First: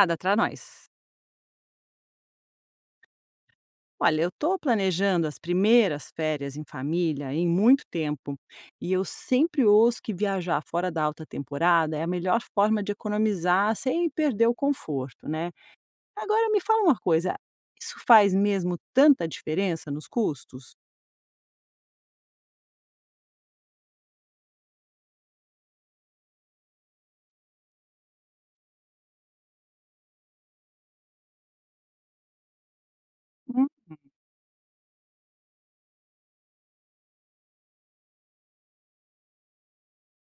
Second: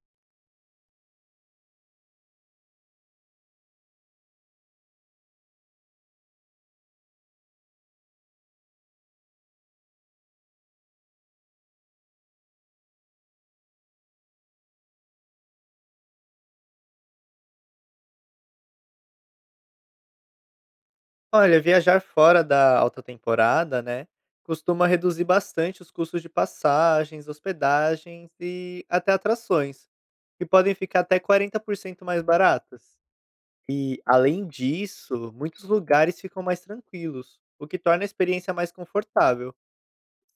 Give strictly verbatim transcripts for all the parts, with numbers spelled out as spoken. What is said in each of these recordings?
Nada para nós. Olha, eu estou planejando as primeiras férias em família em muito tempo e eu sempre ouço que viajar fora da alta temporada é a melhor forma de economizar sem perder o conforto, né? Agora me fala uma coisa, isso faz mesmo tanta diferença nos custos? Olha, viajar fora da alta temporada, né, costuma reduzir bastante os custos de passagens, hospedagens e até atrações, que podem ficar até quarenta por cento mais baratas. E, além disso, muitos lugares ficam mais tranquilos, o que torna a experiência mais confortável.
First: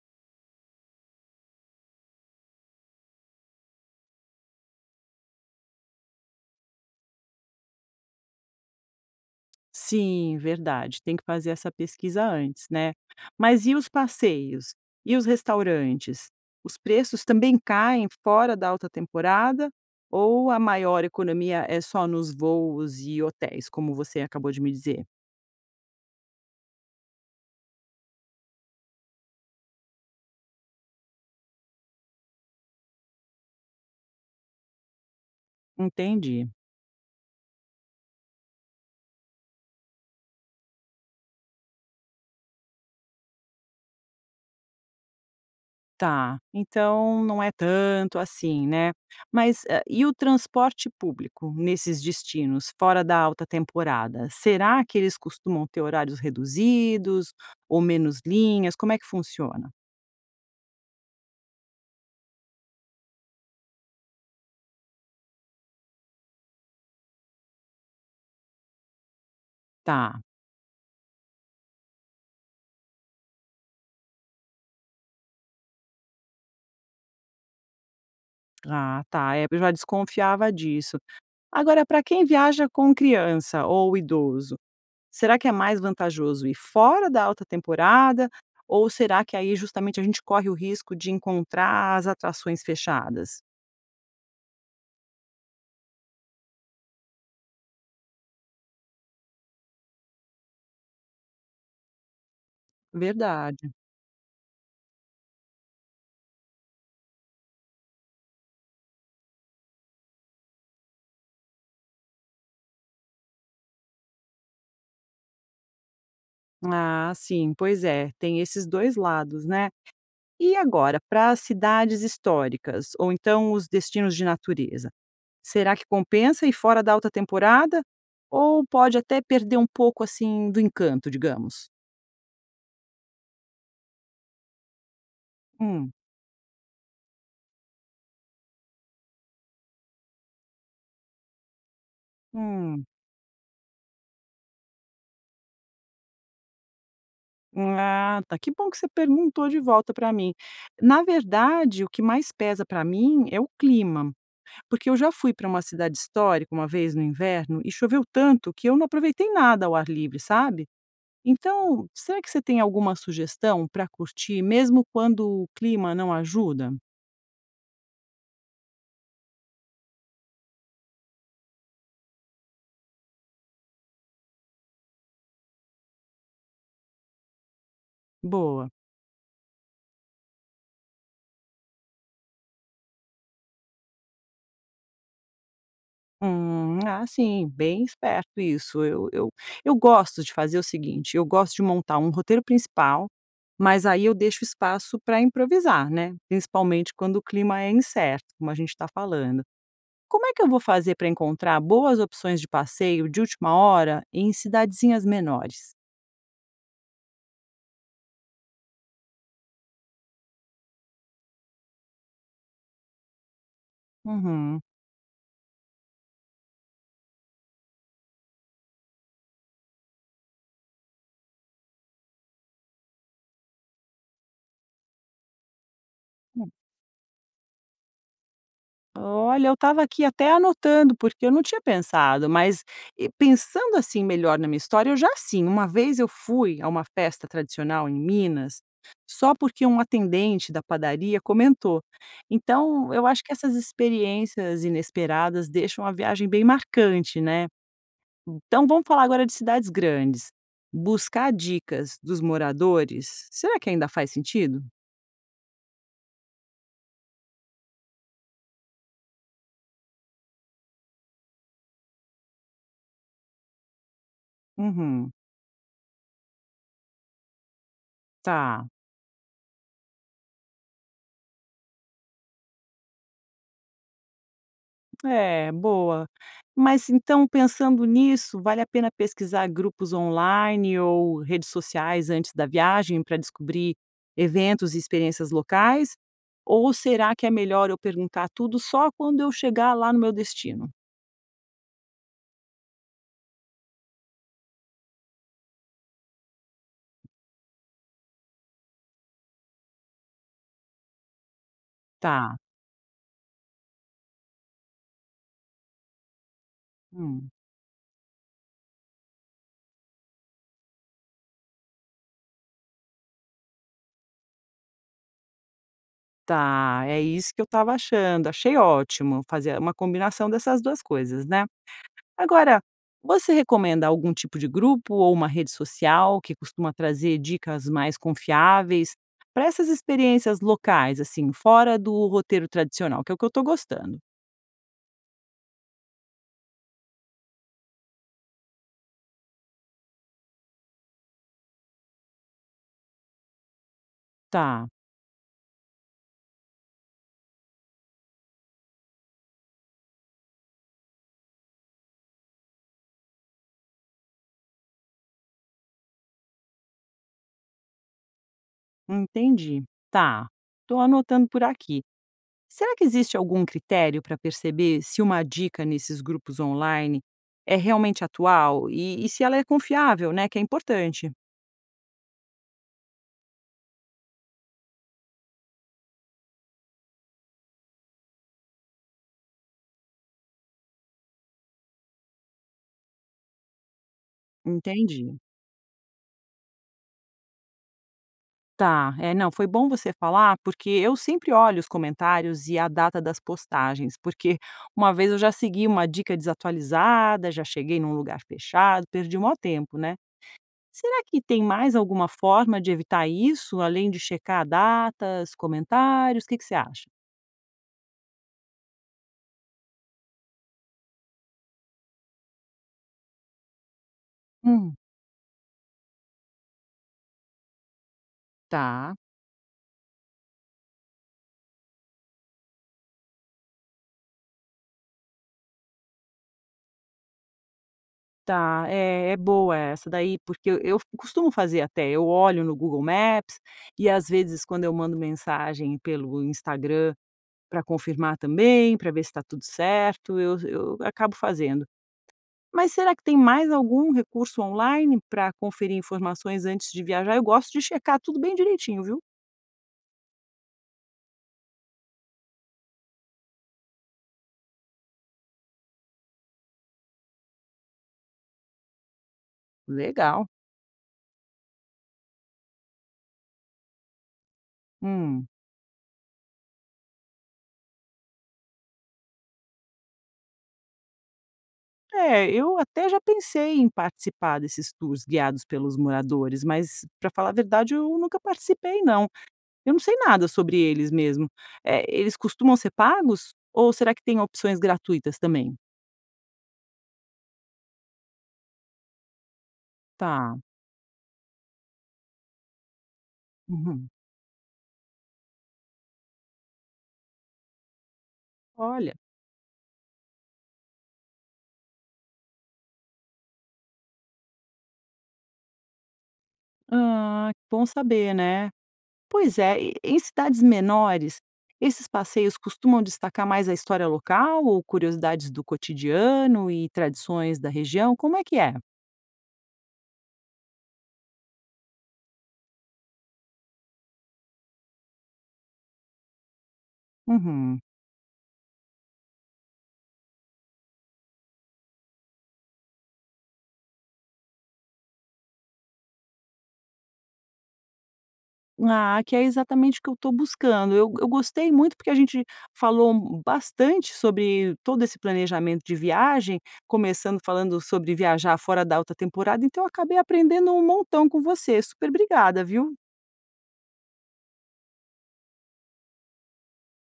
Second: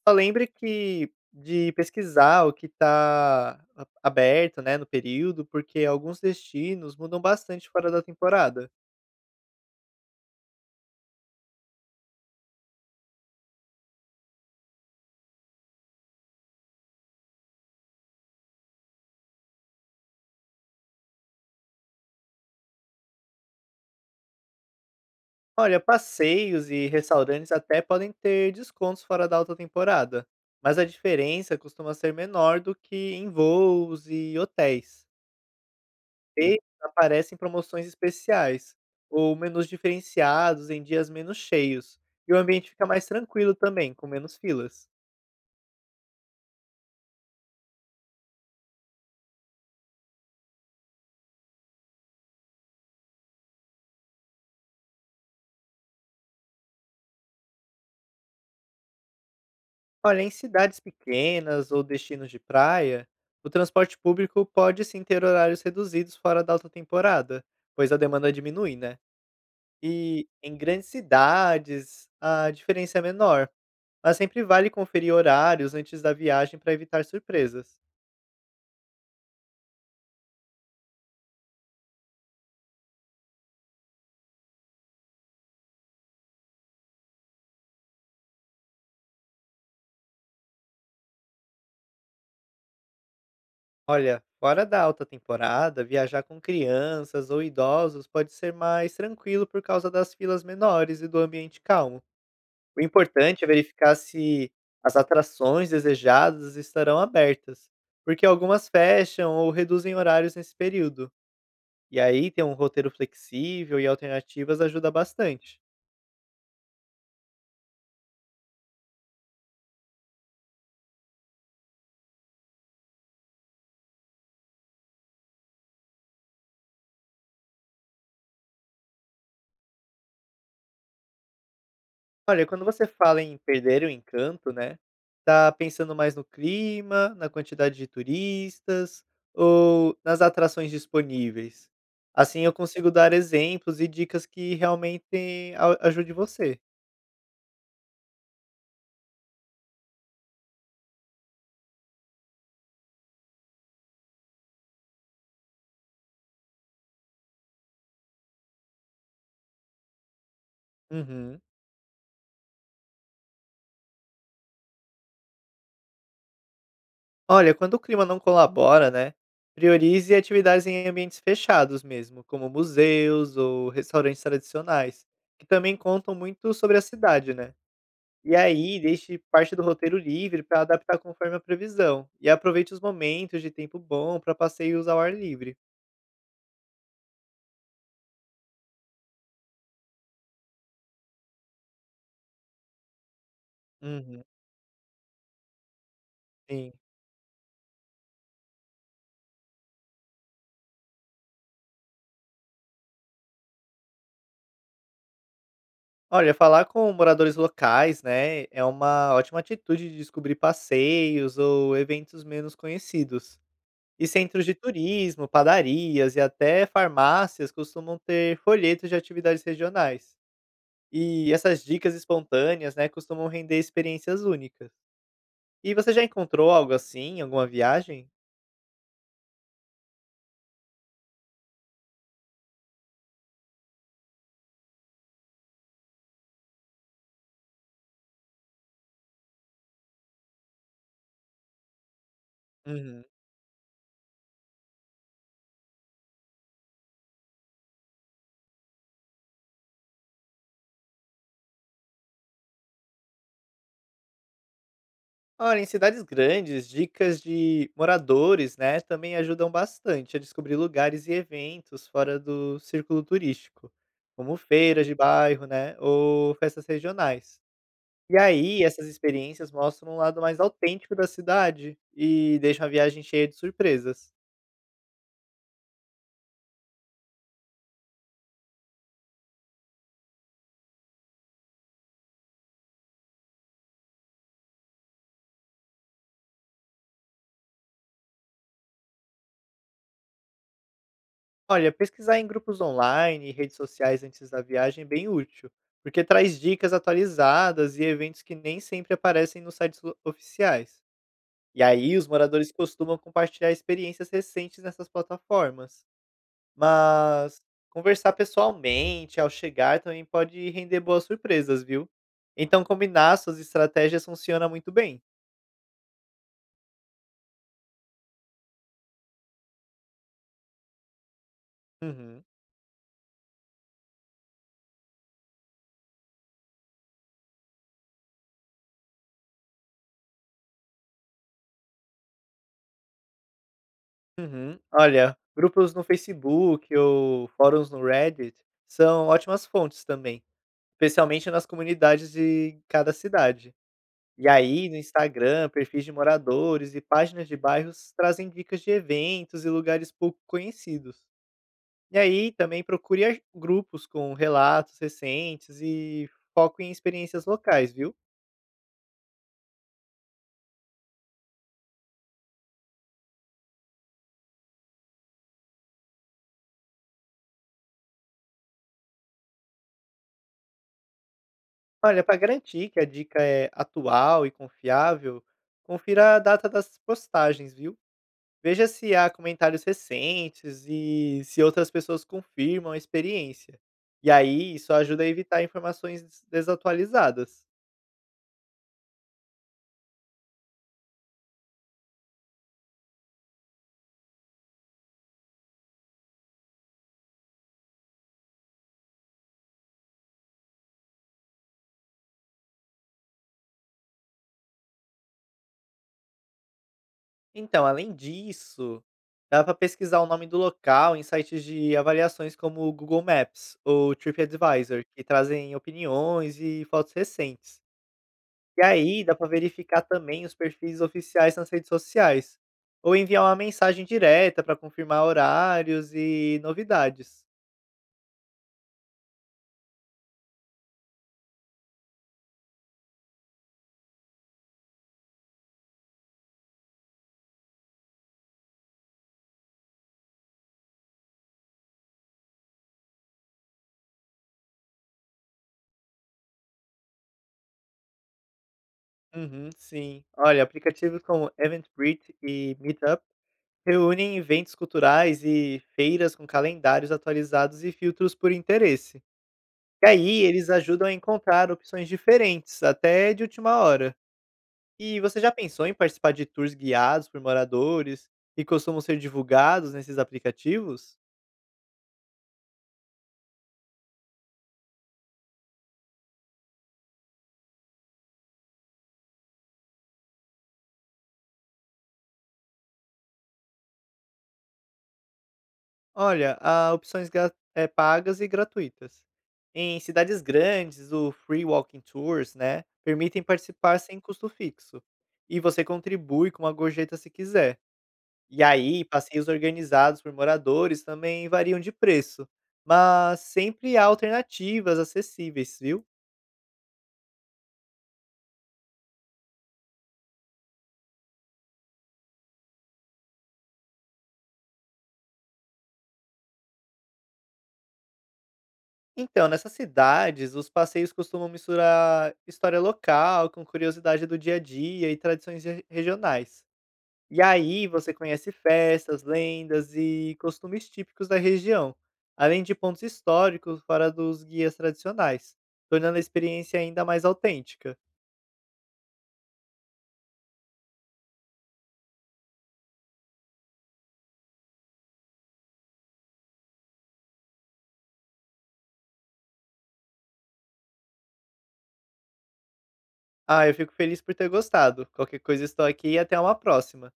Só lembre que de pesquisar o que está aberto, né, no período, porque alguns destinos mudam bastante fora da temporada. Sim, verdade, tem que fazer essa pesquisa antes, né. Mas e os passeios? E os restaurantes? Os preços também caem fora da alta temporada ou a maior economia é só nos voos e hotéis, como você acabou de me dizer? Olha, passeios e restaurantes até podem ter descontos fora da alta temporada, mas a diferença costuma ser menor do que em voos e hotéis. Entendi. E aparecem promoções especiais, ou menus diferenciados em dias menos cheios, e o ambiente fica mais tranquilo também, com menos filas. Tá, então não é tanto assim, né. Mas, hã, e o transporte público nesses destinos, fora da alta temporada? Será que eles costumam ter horários reduzidos ou menos linhas? Como é que funciona? Olha, em cidades pequenas ou destinos de praia, o transporte público pode sim ter horários reduzidos fora da alta temporada, pois a demanda diminui, né? Tá. E em grandes cidades, a diferença é menor, mas sempre vale conferir horários antes da viagem para evitar surpresas. Ah, tá, é, eu já desconfiava disso. Agora para quem viaja com criança ou idoso, será que é mais vantajoso ir fora da alta temporada ou será que aí justamente a gente corre o risco de encontrar as atrações fechadas? Olha, fora da alta temporada, viajar com crianças ou idosos pode ser mais tranquilo por causa das filas menores e do ambiente calmo. O importante é Verdade. verificar se as atrações desejadas estarão abertas, porque algumas fecham ou reduzem horários nesse período. E aí ter um roteiro flexível e alternativas ajuda bastante. Ah, sim, pois é, tem esses dois lados, né. E agora, para as cidades históricas ou então os destinos de natureza, será que compensa ir fora da alta temporada? Ou pode até perder um pouco, assim, do encanto, digamos? Olha, quando você fala em perder o encanto, né, tá Hum, pensando mais no clima, na quantidade de turistas ou nas atrações disponíveis? Assim eu hum. consigo dar exemplos e dicas que realmente a ajude você. Ah, tá, que bom que você perguntou de volta para mim. Na verdade, o que mais pesa para mim é o clima, porque eu já fui para uma cidade histórica uma vez no inverno e choveu tanto que eu não aproveitei nada ao ar livre, sabe? Uhum. Então, será que você tem alguma sugestão para curtir mesmo quando o clima não ajuda? Olha, quando o clima não colabora, né, priorize atividades em ambientes fechados mesmo, como museus ou restaurantes tradicionais, que também contam muito sobre a cidade, né? E Boa. aí, deixe parte do roteiro livre para adaptar conforme a previsão. E aproveite os momentos de tempo bom para passeios ao ar livre. Hum, ah, sim, bem esperto isso. Eu, eu, eu gosto de fazer o seguinte: eu gosto de montar um roteiro principal, mas aí eu Uhum, deixo espaço para improvisar, né? sim. Principalmente quando o clima é incerto, como a gente está falando. Como é que eu vou fazer para encontrar boas opções de passeio de última hora em cidadezinhas menores? Olha, falar com moradores locais, né, é uma ótima atitude de descobrir passeios ou eventos menos conhecidos. E centros de Uhum. turismo, padarias e até farmácias costumam ter folhetos de atividades regionais. E essas dicas espontâneas, né, costumam render experiências únicas. E você já encontrou algo assim em alguma viagem? Olha, eu estava aqui até anotando, porque eu não tinha pensado, mas, e pensando, assim, melhor na minha história, eu já sim, uma vez eu fui a uma festa tradicional em Minas, só porque um atendente da padaria comentou. Então, eu Uhum. acho que essas experiências inesperadas deixam a viagem bem marcante, né. Então vamos falar agora de cidades grandes. Buscar dicas dos moradores, será que ainda faz sentido? Olha, em cidades grandes, dicas de moradores, né, também ajudam bastante a descobrir lugares e eventos fora do círculo turístico, como feiras de Uhum, bairro, né, ou festas regionais. E aí, tá. essas experiências mostram um lado mais autêntico da cidade e deixam a viagem cheia de surpresas. É, boa. Mas então, pensando nisso, vale a pena pesquisar grupos online ou redes sociais antes da viagem para descobrir eventos e experiências locais? Ou será que é melhor eu perguntar tudo só quando eu chegar lá no meu destino? Olha, pesquisar em grupos online e redes sociais antes da viagem é bem útil, porque traz dicas atualizadas e eventos que nem sempre aparecem nos sites lo- oficiais. E aí os Tá. moradores costumam compartilhar experiências recentes nessas plataformas. Hum. Mas conversar pessoalmente ao chegar também pode render boas surpresas, viu? Então combinar suas estratégias funciona muito bem. Tá, é isso que eu estava achando. Achei ótimo fazer uma combinação dessas duas coisas, né? Uhum. Agora, você recomenda algum tipo de grupo ou uma rede social que costuma trazer dicas mais confiáveis para essas experiências locais, assim, fora do roteiro tradicional, que é o que eu estou gostando? Uhum. Olha, grupos no Facebook ou fóruns no Reddit são ótimas fontes também, especialmente nas comunidades de cada cidade. E Tá, aí, no Instagram, perfis de moradores e páginas de bairros trazem dicas de eventos e lugares pouco conhecidos. E aí, também procure aj- grupos com relatos recentes e foco em experiências locais, viu? entendi. Tá, estou anotando por aqui. Será que existe algum critério para perceber se uma dica nesses grupos online é realmente atual e, e se ela é confiável, né? Que é importante. Olha, para garantir que a dica é atual e confiável, confira a data das postagens, viu? Veja se há comentários recentes e se outras pessoas confirmam a experiência. E aí, isso ajuda a Entendi. evitar informações des- desatualizadas. Tá, é, não, foi bom você falar, porque eu sempre olho os comentários e a data das postagens, porque uma vez eu já segui uma dica desatualizada, já cheguei num lugar fechado, perdi o maior tempo, né? Será que tem mais alguma forma de evitar isso, além de checar datas, comentários? O que que você acha? Então, além disso, dá para pesquisar o nome do local em sites de avaliações como o Google Maps ou Hum, TripAdvisor, que trazem opiniões e fotos recentes. E tá. aí dá para verificar também os perfis oficiais nas redes sociais, ou enviar uma mensagem direta para confirmar horários e novidades. Tá, é, é boa essa daí, porque eu, eu costumo fazer até, eu olho no Google Maps e às vezes quando eu mando mensagem pelo Instagram para confirmar também, para ver se está tudo certo, eu eu acabo fazendo. Mas será que tem mais algum recurso online para conferir informações antes de viajar? Eu gosto de checar tudo bem direitinho, viu. Uhum, sim. Olha, aplicativos como Eventbrite e Meetup reúnem eventos culturais e feiras com calendários atualizados e filtros por interesse. E aí Legal. eles ajudam a encontrar opções diferentes, até de última hora. E você Hum. já pensou em participar de tours guiados por moradores que costumam ser divulgados nesses aplicativos? É, eu até já pensei em participar desses tours guiados pelos moradores, mas, para falar a verdade, eu nunca participei não. Eu não sei nada sobre eles mesmo. Eh, eles costumam ser pagos? Ou será que tem opções gratuitas também? Olha, há opções gra- eh, pagas e gratuitas. Em cidades Tá. grandes, o Free Walking Tours, né, permitem participar Uhum. sem custo fixo. E você contribui com uma gorjeta se quiser. E aí, Olha. passeios organizados por moradores também variam de preço, mas sempre há alternativas acessíveis, viu? Ah, que bom saber, né? Pois é, e em cidades menores, esses passeios costumam destacar mais a história local ou curiosidades do cotidiano e tradições da região? Como é que é? Então, nessas cidades, os passeios costumam misturar história local com curiosidade do dia a dia e tradições re- regionais. E Uhum. aí você conhece festas, lendas e costumes típicos da região, além de pontos históricos fora dos guias tradicionais, tornando a experiência ainda mais autêntica. Ah, que é exatamente o que eu estou buscando. Eu, eu gostei muito porque a gente falou bastante sobre todo esse planejamento de viagem, começando falando sobre viajar fora da alta temporada, então eu acabei aprendendo um montão com você. Super obrigada, viu? Ah, eu fico feliz por ter gostado. Qualquer coisa estou aqui e até uma próxima.